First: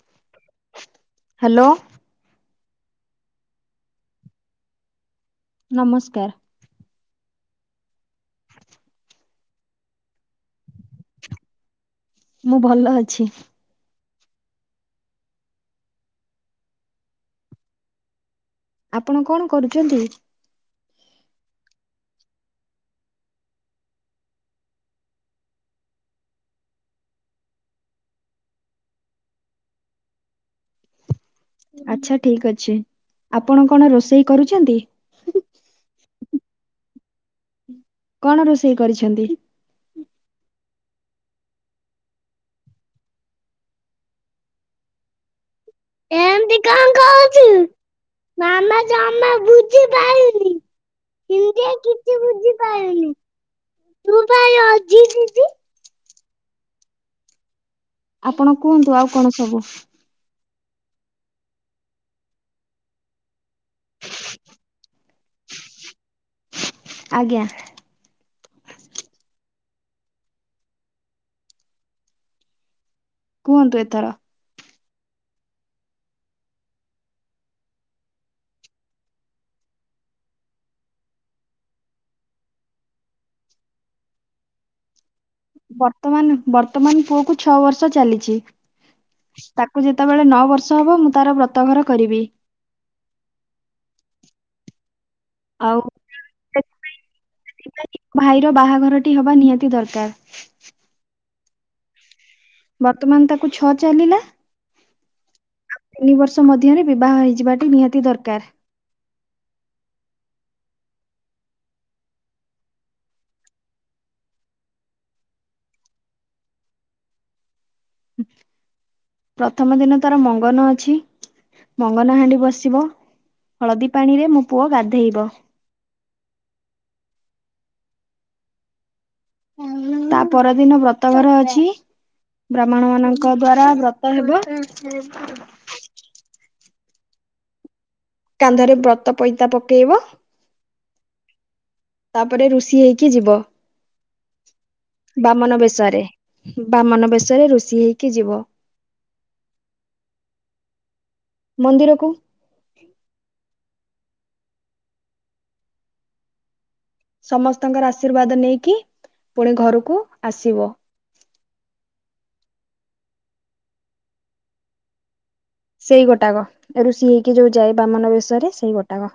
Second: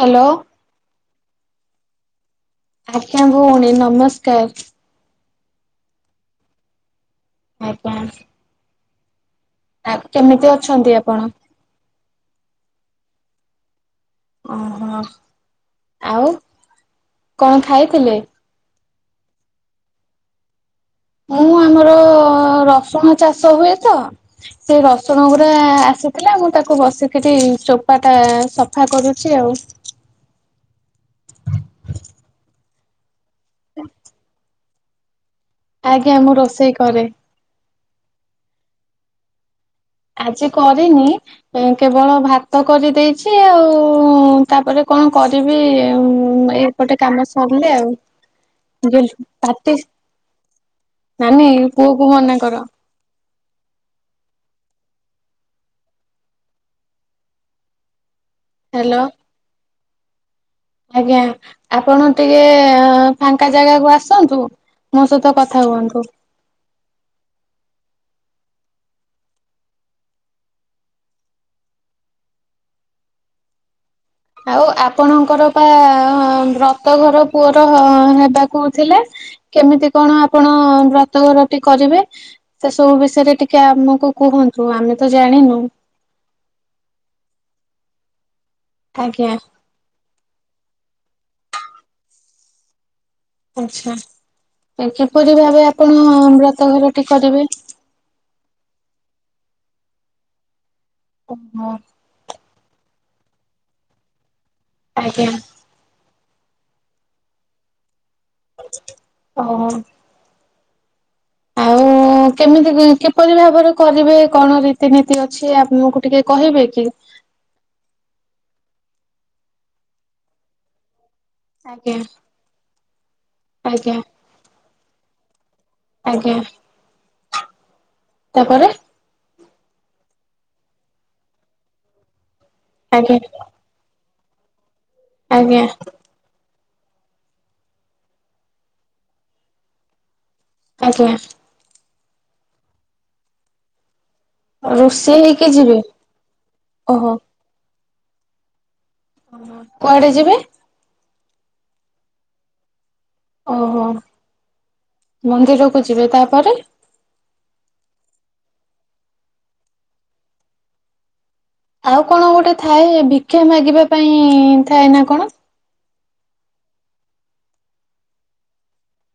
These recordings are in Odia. ହାଲୋ। ହାଲୋ। ଆଜ୍ଞା ଭଉଣୀ ନମସ୍କାର। ନମସ୍କାର। ଆଉ କଣ। ଆପ୍ କେମିତି ଅଛନ୍ତି ଆପଣ? ମୁଁ ଭଲ ଅଛି। ଓ ହୋ ଆଉ କଁ ଖାଇଥିଲେ? ଆପଣ କଣ କରୁଛନ୍ତି? ମୁଁ ଆମର ରସୁଣ ଚାଷ ହୁଏ ତ। ସେ ରସୁଣ ଗୁରା ଆସିଥିଲା ମୁଁ ତାକୁ ବସିକିରି ଚୋପା ଟା ସଫା କରୁଛି ଆଉ। ଆଚ୍ଛା ଠିକ ଅଛି ଆପଣ କଣ ରୋଷେଇ କରୁଛନ୍ତି? ଆଜ୍ଞା ମୁଁ ରୋଷେଇ କରେ। କଣ ରୋଷେଇ କରିଛନ୍ତି? ଆଜି କରିନି। କେବଳ ଭାତ କରି ଦେଇଛି ଆଉ ତାପରେ କଁ କରିବି। ଏମିତି ଆଉ କଣ ଏପଟେ କାମ କହୁଛୁ ସରିଲେ ଆଉ। ପାଟି [unintelligible] ନାନୀ ପୁଅକୁ ମନା କର। [unintelligible] ଆପଣ ହ୍ୟାଲୋ କୁହନ୍ତୁ ଆଉ କଣ ସବୁ। ଆଜ୍ଞା ଆପଣ ଟିକେ ଫାଙ୍କା ଜାଗାକୁ ଆସନ୍ତୁ। ମୋ ସହିତ କଥା ହୁଅନ୍ତୁ। ଆଜ୍ଞା। କୁହନ୍ତୁ ଏଥର। ଆଉ ଆପଣଙ୍କର ବା ବ୍ରତଘର ପୁଅର ହେବାକୁ ଥିଲା। କେମିତି କଣ ଆପଣ ବ୍ରତଘରଟି କରିବେ। ସେ ସବୁ ବିଷୟରେ ଟିକେ ଆମକୁ କୁହନ୍ତୁ ଆମେ ତ ଜାଣିନୁ। ବର୍ତ୍ତମାନ ବର୍ତ୍ତମାନ ପୁଅ କୁ ଛଅ ବର୍ଷ ଚାଲିଚି। ଆଜ୍ଞା। ତାକୁ ଯେତେବେଳେ ନଅ ବର୍ଷ ହବ ମୁଁ ତାର ବ୍ରତ ଘର କରିବି। ଆଛା ଏ ଏପରି ଭାବେ ଆଉ ଆପଣ ବ୍ରତ ଘରଟି କରିବେ? ଭାଇର ବାହାଘରଟି ହବା ନିହାତି ଦରକାର। ଓଃ! ବର୍ତ୍ତମାନ ତାକୁ ଛଅ ଚାଲିଲା। ଆଜ୍ଞା। ତିନି ବର୍ଷ ମଧ୍ୟରେ ବିବାହ ହେଇଯିବାଟି ନିହାତି ଦରକାର। ଓ ହୋ। ଆଉ ହଁ କେମିତି କି କିପରି ଭାବରେ କରିବେ କଣ ରୀତିନୀତି ଅଛି ଆମକୁ ଟିକେ କହିବେ କି? ପ୍ରଥମ ଦିନ ତାର ମଙ୍ଗନ ଅଛି। ଆଜ୍ଞା ମଙ୍ଗନହାଣ୍ଡି ବସିବ ହଳଦୀ ଆଜ୍ଞା ପାଣିରେ ମୋ ପୁଅ ଗାଧେଇବ। ଆଜ୍ଞା। ତା ପରେ? ତା ପରଦିନ ବ୍ରତଘର ଅଛି ବ୍ରାହ୍ମଣ ଆଜ୍ଞା ମାନଙ୍କ ଦ୍ଵାରା ବ୍ରତ୍ ତ ହେବ। ଆଜ୍ଞା। କାନ୍ଧରେ ବ୍ରତ ପଇତା ପକେଇବ। ଆଜ୍ଞା। ତାପରେ ଋଷି ହେଇକି ଯିବ। ରୋଷେଇ ହେଇକି ବାମନ ଯିବେ ବେଶରେ ବାମନ ଓହୋ ବେଶରେ ଋଷି ହେଇକି ଯିବ। କୁଆଡେ ଯିବେ? ମନ୍ଦିରକୁ। ଓହୋ ମନ୍ଦିରକୁ ଯିବେ ତାପରେ? ସମସ୍ତଙ୍କର ଆଶୀର୍ବାଦ ନେଇକି ପୁଣି ଘରୁକୁ ଆସିବ। ଆଉ କଣ ଗୋଟେ ଥାଏ ଭିକ୍ଷା ମାଗିବା ପାଇଁ ଥାଏ ନା କଣ? ସେଇ ଗୋଟାକ ଋଷି ହେଇକି ଯୋଉ ଯାଏ ବାମନ ବେଶରେ ସେଇ ଗୋଟାକ।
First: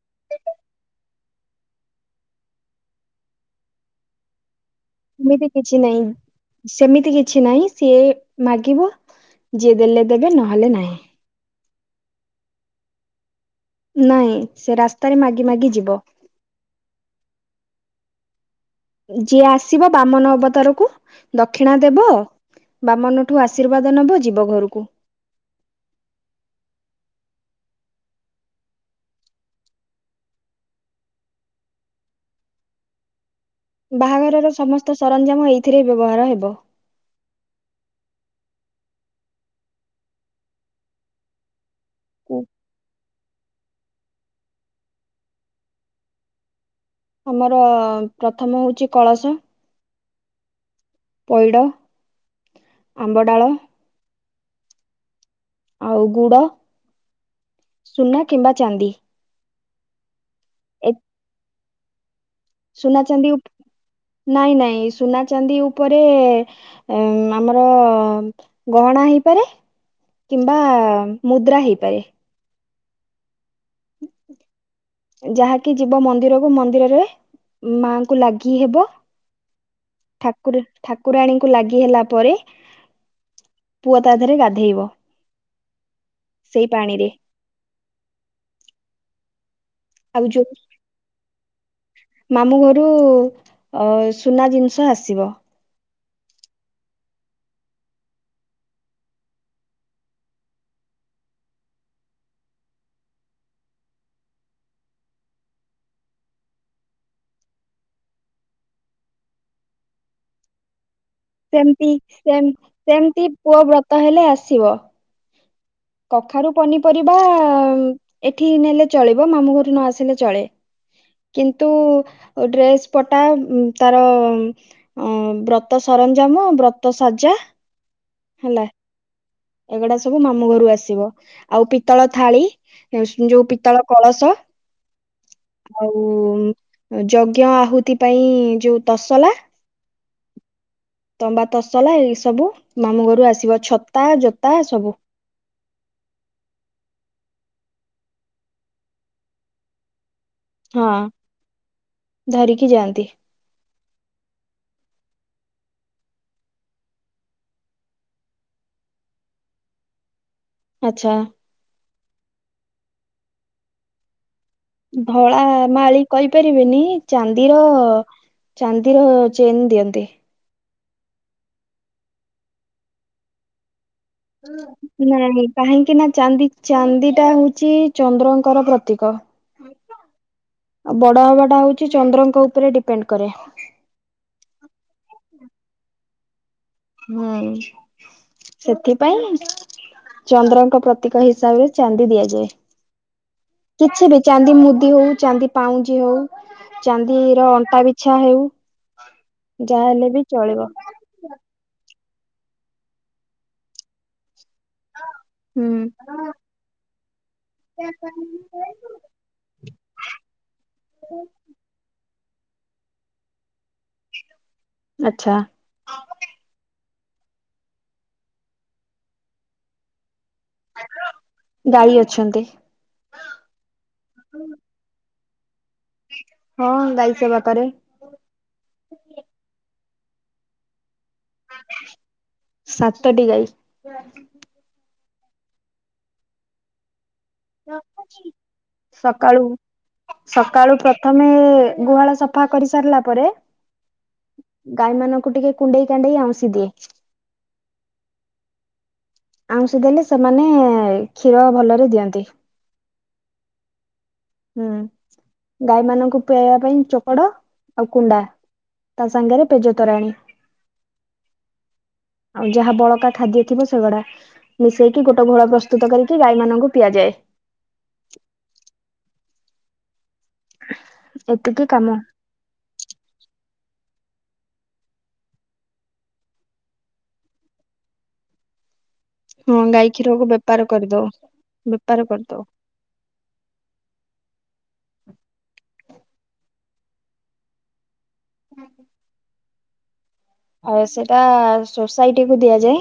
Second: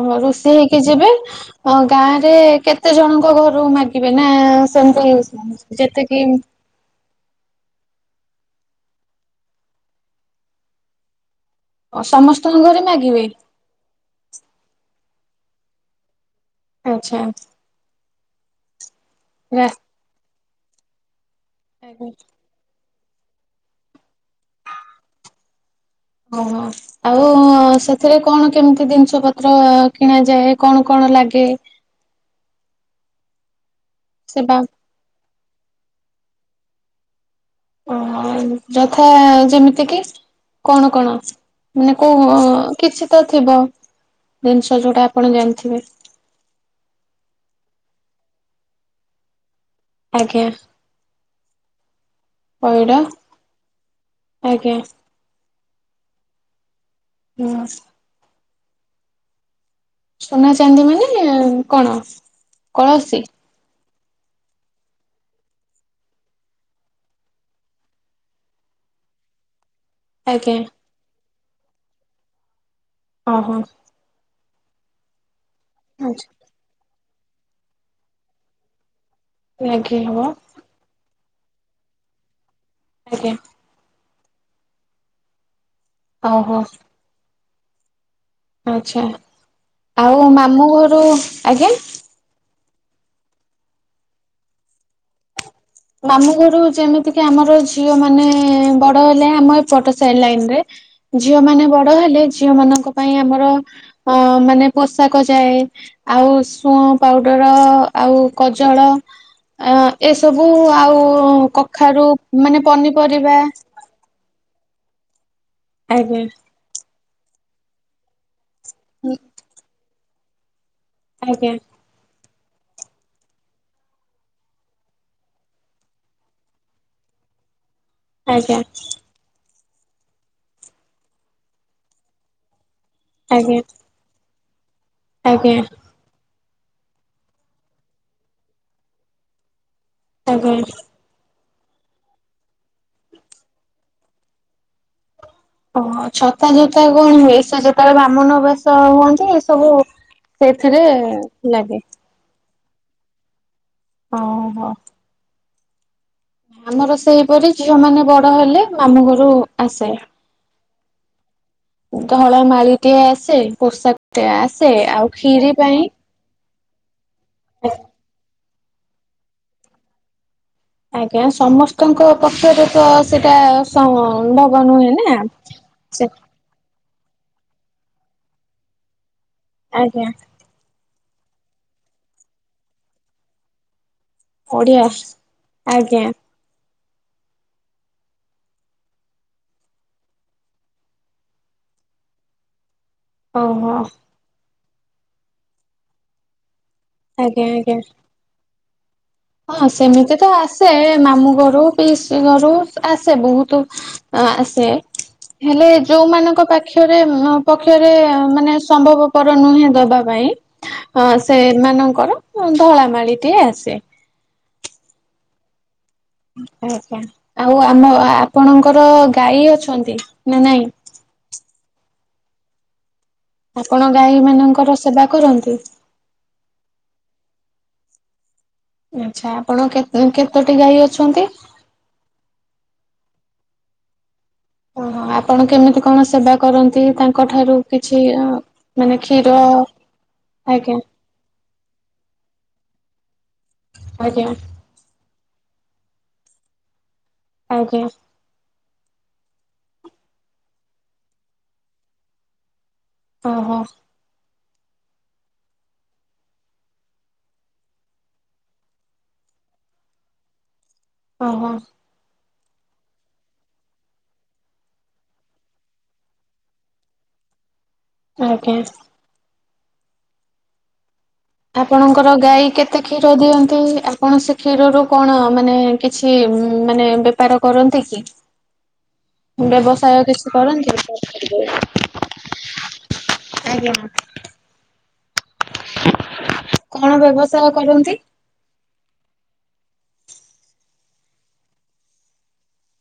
ଓ ଋଷି ହେଇକି ଯିବେ ହଁ ଗାଁରେ କେତେ ଜଣଙ୍କ ଘରୁ ମାଗିବେ ନା ଏମିତି କିଛି ଯେମିତି ନାହିଁ। ଯେତିକି ସେମିତି କିଛି ନାହିଁ ସିଏ ମାଗିବ ଯିଏ ଦେଲେ ଦେବେ ନହେଲେ ନାହିଁ। ଓ ସମସ୍ତଙ୍କ ଘରେ ମାଗିବେ? ନାଇଁ ସେ ରାସ୍ତାରେ ମାଗି ମାଗି ଯିବ। ଆଚ୍ଛା। ଯିଏ ରା ଆସିବ ବାମନ ଅବତାରକୁ ଦକ୍ଷିଣା ଦେବ ଆଜ୍ଞା ବାମନଠୁ ଆଶୀର୍ବାଦ ନବ ଯିବ ଘରୁକୁ। ଓହୋ। ଆଉ ସେଥିରେ କଣ କେମିତି ଜିନିଷ ପତ୍ର କିଣାଯାଏ କଣ କଣ ଲାଗେ? ସେ ବାହାଘରର ବା ସମସ୍ତ ସରଞ୍ଜାମ ଏଇଥିରେ ବ୍ୟବହାର ହେବ। ଓହୋ ଯଥା ଯେମିତି କି କଣ କଣ ମାନେ କୋଉ କିଛି ତ ଥିବ? ଜିନିଷ ଯୋଉଟା ଆପଣ ଜାଣିଥିବେ। ଆମର ପ୍ରଥମ ହଉଚି କଳସ, ଆଜ୍ଞା। ପଇଡ଼, ପଇଡ ଆମ୍ବଡାଳ ଆଜ୍ଞା। ଆଉ ଗୁଡ ହୁଁ। ଚିନା କିମ୍ବା ଚାନ୍ଦି। ଚୁନା ଚାନ୍ଦି ମାନେ କଣ? କଳସୀ ସୁନାଚାନ୍ଦି ଉପ ନାଇଁ ନାଇଁ ସୁନାଚାନ୍ଦି ଉପରେ। ଉଁ ଆମର ଗହଣା ହେଇପାରେ। ଆଜ୍ଞା କିମ୍ବା ମୁଦ୍ରା ହେଇପାରେ। ଅହ। ଯାହାକି ଯିବ ଆଚ୍ଛା। ମନ୍ଦିରକୁ ମନ୍ଦିରରେ ମାଙ୍କୁ ଲାଗି ହେବ। ଲାଗି ହବ ଠାକୁର୍ ଠାକୁରାଣୀଙ୍କୁ ଲାଗି ହେଲା ପରେ ଆଜ୍ଞ। ପୁଅ ତା ଦେହରେ ଗାଧେଇବ, ଓହୋ ସେଇ ପାଣିରେ। ଆଛା ଆଉ ମାମଁ ଘରୁ ଆଜ୍ଞା ମାମୁ ଘରୁ ଅ ସୁନା ଜିନିଷ ଆସିବ। ମାମୁ ଘରୁ ଯେମିତିକି ଆମର ଝିଅ ମାନେ ବଡ ହେଲେ ଆମ ଏ ପଟ ସାଇ ଲାଇନ ରେ ଝିଅ ମାନେ ବଡ ହେଲେ ଝିଅ ମାନଙ୍କ ପାଇଁ ଆମର ଅ ମାନେ ପୋଷାକ ଯାଏ। ଆଉ ଶୁଅଁ ପାଉଡର୍ ଆଉ କଜଳ ଅ ଏସବୁ। ସବୁ ଆଉ ସେମତି କଖାରୁ ମାନେ ପନିପରିବା। ତାହେଲେ ଆସିବ। ଆଜ୍ଞା କଖାରୁ ପନିପରିବା ଏଠି ନେଲେ ଚଳିବ ମାମୁଁ ଘରୁ ନ ଆସିଲେ ଚଳେ। ଆଜ୍ଞା କିନ୍ତୁ ଆଉ ଡ୍ରେସ ପଟା ଉ ତାର। ଅ ବ୍ରତ ସରଞ୍ଜାମ ବ୍ରତ ସଜା। ଆଜ୍ଞା। ହେଲା ଏଗୁଡା ସବୁ ମାମୁଁ ଘରୁ ଆସିବ ଆଉ ପିତ୍ତଳ ଥାଳି ଯୋଉ ଆଜ୍ଞା ପିତ୍ତଳ କଳସ। ଆଜ୍ଞା। ଆଉ ଯଜ୍ଞ ଆହୁତି ପାଇଁ ଯୋଉ ତସଲା। ତାଙ୍କ ପାଇଁ। ତମ୍ବା ତସଲା ଏଇ ସବୁ ମାମୁଁ ଘରୁ ଆସିବ ଛତା ଜୋତା ସବୁ। ଓହୋ ଛତା ଜୋତା କଣ ହୁଏ ସେ ଯେତେବେଳେ ବ୍ରାହ୍ମଣ ବେସ ହୁଅନ୍ତି ଏ ସବୁ। ସେଇଥିରେ ହଁ ଲାଗେ। ଧରିକି ଯାଆନ୍ତି। ଓ ହୋ। ଆମର ସେହିପରି ଝିଅ ମାନେ ବଡ ହେଲେ ମାମୁଁ ଘରୁ ଆସେ। ଆଚ୍ଛା। ଧଳା ମାଳିଟିଏ ଆସେ ପୋଷାକ ଟେ ଆସେ ଆଉ ଧଳା କ୍ଷୀରି ପାଇଁ। ମାଳି କହିପାରିବେନି ଚାନ୍ଦିର ଚାନ୍ଦିର ଚେନ୍ ଦିଅନ୍ତି। ଆଜ୍ଞା ସମସ୍ତଙ୍କ ପକ୍ଷରେ ତ ସେଇଟା। ସମ ଭବ ହୁହେ ନା ସେ। ଚାନ୍ଦିଟା ହଉଛି ଚନ୍ଦ୍ରଙ୍କର ପ୍ରତୀକ। ଆଜ୍ଞା। ଆଉ ବଡ ହବା ଟା ହଉଛି ଚନ୍ଦ୍ରଙ୍କ ଉପରେ ଡିପେଣ୍ଡ କରେ। ଓଡିଆ ଶ୍ ଆଜ୍ଞା। ହୁଁ ସେଥିପାଇଁ। ଚନ୍ଦ୍ରଙ୍କ ପ୍ରତୀକ ହିସାବରେ ଚାନ୍ଦି ଦିଆଯାଏ। ଓହୋ କିଛି ବି ଚାନ୍ଦି ମୁଦି ହଉ ଚାନ୍ଦି ପାଉଁଜି ହଉ ଆଜ୍ଞା ଚାନ୍ଦିର ଆଜ୍ଞା। ଅଣ୍ଟା ବିଛା ଟା ହେଉ ହଁ ଯାହା ହେଲେ ସେମିତି ବି ତ ଚଳିବ। ଆସେଏ ମାମୁଁ ଘରୁ ପିଉସୀ ଘରୁ ଆସେ ବହୁତ ଆସେ ହେଲେ ହୁଁ। ଯୋଉ ମାନଙ୍କ ପାଖରେ ପକ୍ଷରେ ମାନେ ସମ୍ଭବ ପର ନୁହେଁ ଦବା ପାଇଁ ଅ ସେମାନଙ୍କର ଧଳା ମାଳିଟିଏ ଆସେ। ଆଚ୍ଛା। ଆଉ ଆମ ଆପଣଙ୍କର ଗାଈ ଅଛନ୍ତି ନା ନାଇଁ? ଗାଈ ଅଛନ୍ତି। ଆପଣ ଗାଈ ମାନଙ୍କର ସେବା କରନ୍ତି? ହଁ ଗାଈ ସେବା କରେ। ଆଛା ଆପଣ କେତେ କେତୋଟି ଗାଈ ଅଛନ୍ତି? ସାତଟି ଗାଈ ହଁ। [unintelligible] ଓହୋ ଆପଣ କେମିତି କଣ ସେବା କରନ୍ତି ତାଙ୍କ ତାଙ୍କ ଠାରୁ କିଛି ଅ ମାନେ କ୍ଷୀର ସକାଳୁ ସକାଳୁ ଆଜ୍ଞା ପ୍ରଥମେ ଗୁହାଳ ସଫା କରି ସାରିଲା ପରେ ଆଜ୍ଞା। ଗାଈମାନଙ୍କୁ ଟିକେ କୁଣ୍ଡେଇ କାଣ୍ଡେଇ ଆଉଁଶି ଦିଏ। ଆଜ୍ଞା। ଆଉଁଶି ଦେଲେ ସେମାନେ କ୍ଷୀର ଭଲରେ ଦିଅନ୍ତି। ଓହୋ। ହୁଁ ଗାଈ ମାନଙ୍କୁ ପିଆଇବା ପାଇଁ ଚୋକଡ ଆଉ କୁଣ୍ଡା। ତା ସାଙ୍ଗରେ ପେଜ ତୋରାଣୀ। ଓ ହଁ। ଆଉ ଯାହା ବଳକା ଖାଦ୍ୟ ଥିବ ସେଗୁଡା ମିଶେଇକି ଗୋଟେ ଘୋଳ ପ୍ରସ୍ତୁତ କରିକି ଗାଈମାନଙ୍କୁ ପିଆଯାଏ। ଆଜ୍ଞା। ଏତିକି କାମ ଆପଣଙ୍କର ଗାଈ କେତେ କେତେ କ୍ଷୀର ଦିଅନ୍ତି ଆପଣ ସେ କ୍ଷୀରରୁ କଣ ମାନେ କିଛି ମାନେ ବେ ବେପାର କରନ୍ତି କି? ହଁ ଗାଈ ବ୍ୟବସାୟ କ୍ଷୀରକୁ କିଛି ବେପାର କରନ୍ତି କରିଦଉ କି? ବେପାର କରିଦଉ ଆଜ୍ଞା। କଣ ବ୍ୟବସାୟ କରନ୍ତି? ଆଜ୍ଞା। ଆଉ ସେଟା ସୋସାଇଟି କୁ ଦିଆଯାଏ।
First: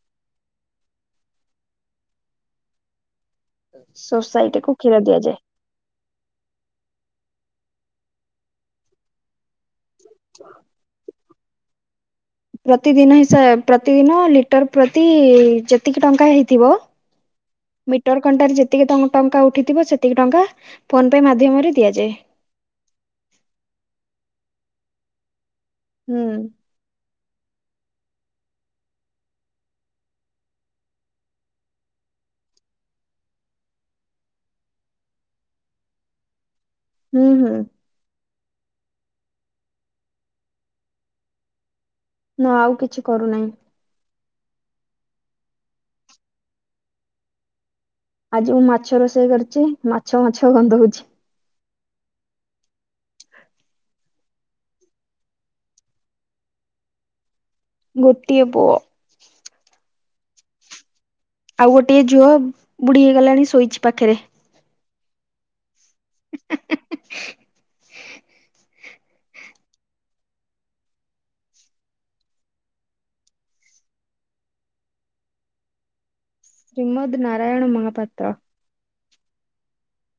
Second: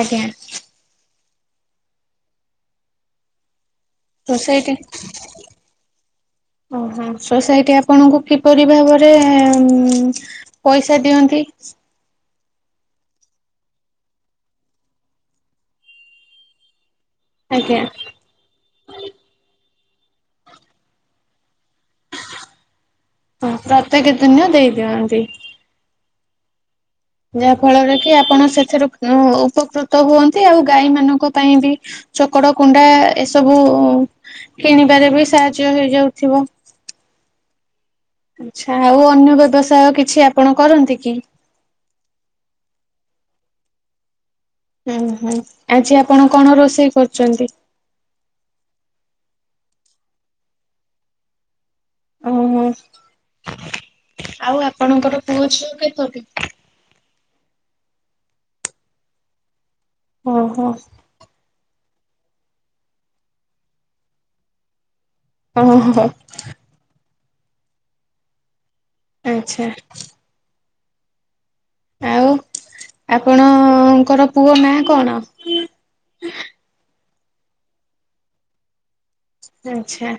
ଆଜ୍ଞା। ସୋସାଇଟି କୁ କ୍ଷୀର ଦିଆଯାଏ। ଓହୋ ସୋସାଇଟି ଆପଣଙ୍କୁ କିପରି ଭାବରେ ପଇସା ଦିଅନ୍ତି? ପ୍ରତିଦିନ ହିସାବ ପ୍ରତିଦିନ ଲିଟର ପ୍ରତି ଯେତିକି ଟଙ୍କା ହେଇଥିବ ଆଜ୍ଞା ମିଟର କଣ୍ଟାରେ ଯେତିକି ଟକା ଟଙ୍କା ଉଠିଥିବ ସେତିକି ଟଙ୍କା ଫୋନ ପେ ମାଧ୍ୟମରେ ଦିଆଯାଏ। ହଁ ପ୍ରତ୍ୟେକ ଦିନ ଦେଇ ଦିଅନ୍ତି। ହୁଁ। ଯାହା ଫଳରେ କି ଆପଣ ସେଥିରୁ ଉପକୃତ ହୁଅନ୍ତି ଆଉ ଗାଈ ମାନଙ୍କ ପାଇଁ ବି ଚୋକଡ କୁଣ୍ଡା ଏସବୁ କିଣିବାରେ ବି ସାହାଯ୍ୟ ହେଇଯାଉଥିବ। ହୁଁ ହୁଁ। ଆଛା ଆଉ ଅନ୍ୟ ବ୍ୟବସାୟ କିଛି ଆପଣ କରନ୍ତି କି? ନା ଆଉ କିଛି କରୁନାହିଁ। ହୁଁ ହୁଁ ଆଜି ଆପଣ କଣ ରୋଷେଇ କରୁଚନ୍ତି? ଆଜି ମୁଁ ମାଛ ରୋଷେଇ କରିଚି ମାଛ ମାଛ ଗନ୍ଧ ହଉଛି। ଓହୋ ଆଉ ଆପଣଙ୍କର ପୁଅ ଝିଅ କେତୋଟି? ଗୋଟିଏ ପୁଅ। ଓହୋ। ଆଉ ଗୋଟିଏ ଝିଅ ବୁଢୀ ହେଇଗଲାଣି ଶୋଇଛି ପାଖରେ। ଓହୋ। ଆଚ୍ଛା। ଆଉ ଆପଣଙ୍କର ପୁଅ ନା କଣ? ଶ୍ରୀମଦ୍ ନାରାୟଣ ମହାପାତ୍ର। ଆଛା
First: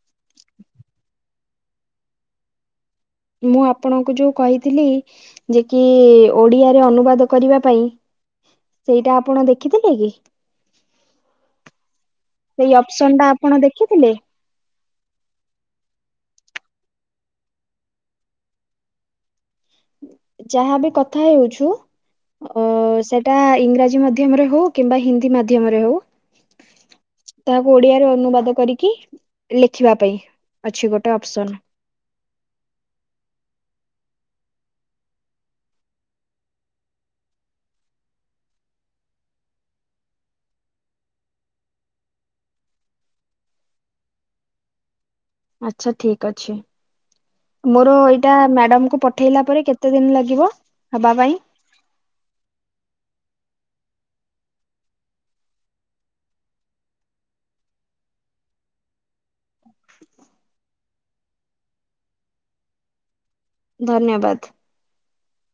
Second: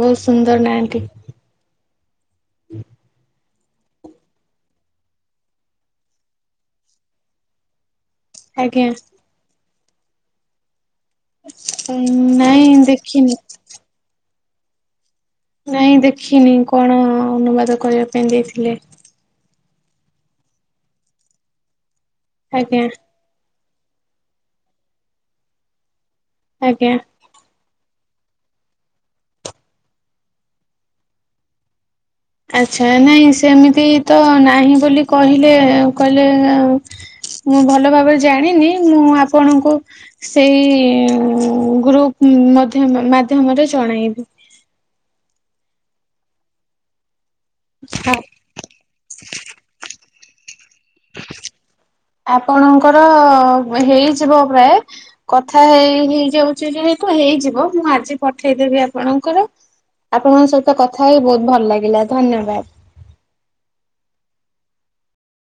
ବହୁତ ସୁନ୍ଦର ନା ଟିଏ। ମୁଁ ଆପଣଙ୍କୁ ଯୋଉ କହିଥିଲି ଯେ କି ଓଡିଆରେ ଅନୁବାଦ କରିବା ପାଇଁ ଆଜ୍ଞା ସେଇଟା ଆପଣ ଦେଖିଥିଲେ କି? ହଁନା। ସେଇ ଅପସନ ଟା ଆପଣ ଦେଖିଥିଲେ। ନାଇଁ ଦେଖିନି କଣ ଅନୁବାଦ କରିବା ପାଇଁ ଦେଇଥିଲେ। ଯାହାବି କଥା ହେଉଛୁ ଆଜ୍ଞା। ଏଟା ଇଂରାଜୀ ମାଧ୍ୟମରେ ହଉ କିମ୍ବା ହିନ୍ଦୀ ମାଧ୍ୟମରେ ହଉ। ଆଜ୍ଞା। ତାହାକୁ ଓଡିଆରେ ଅନୁବାଦ କରିକି ଲେଖିବା ପାଇଁ ଅଛି ଗୋଟେ ଅପସନ। ଆଛା ନାଇଁ ସେମିତି ତ ନାହିଁ ବୋଲି କହିଲେ କହିଲେ ମୁଁ ଭଲ ଭାବରେ ଜାଣିନି ମୁଁ ଆପଣଙ୍କୁ ସେଇ ଗ୍ରୁପ ମଧ୍ୟ ମାଧ୍ୟମରେ ଜଣାଇବି। ଆଛା ଠିକ ଅଛି ମୋର ଏଇଟା ମ୍ୟାଡାମକୁ ପ ପଠେଇଲା ପରେ କେତେ ଦିନ ଲାଗିବ ହବା ପାଇଁ? ଆପଣଙ୍କର ହେଇଯିବ ପ୍ରାୟ କଥା ହେଇ ହେଇଯାଉଚି ଯେହେତୁ ହେଇଯିବ ମୁଁ ଆଜି ପଠେଇଦେବି ଆପଣଙ୍କର। ଆପଣଙ୍କ ସହିତ କଥା ହେଇ ବୋହୁତ ଭଲ ଲାଗିଲା ଧନ୍ୟବାଦ। ଧନ୍ୟବାଦ।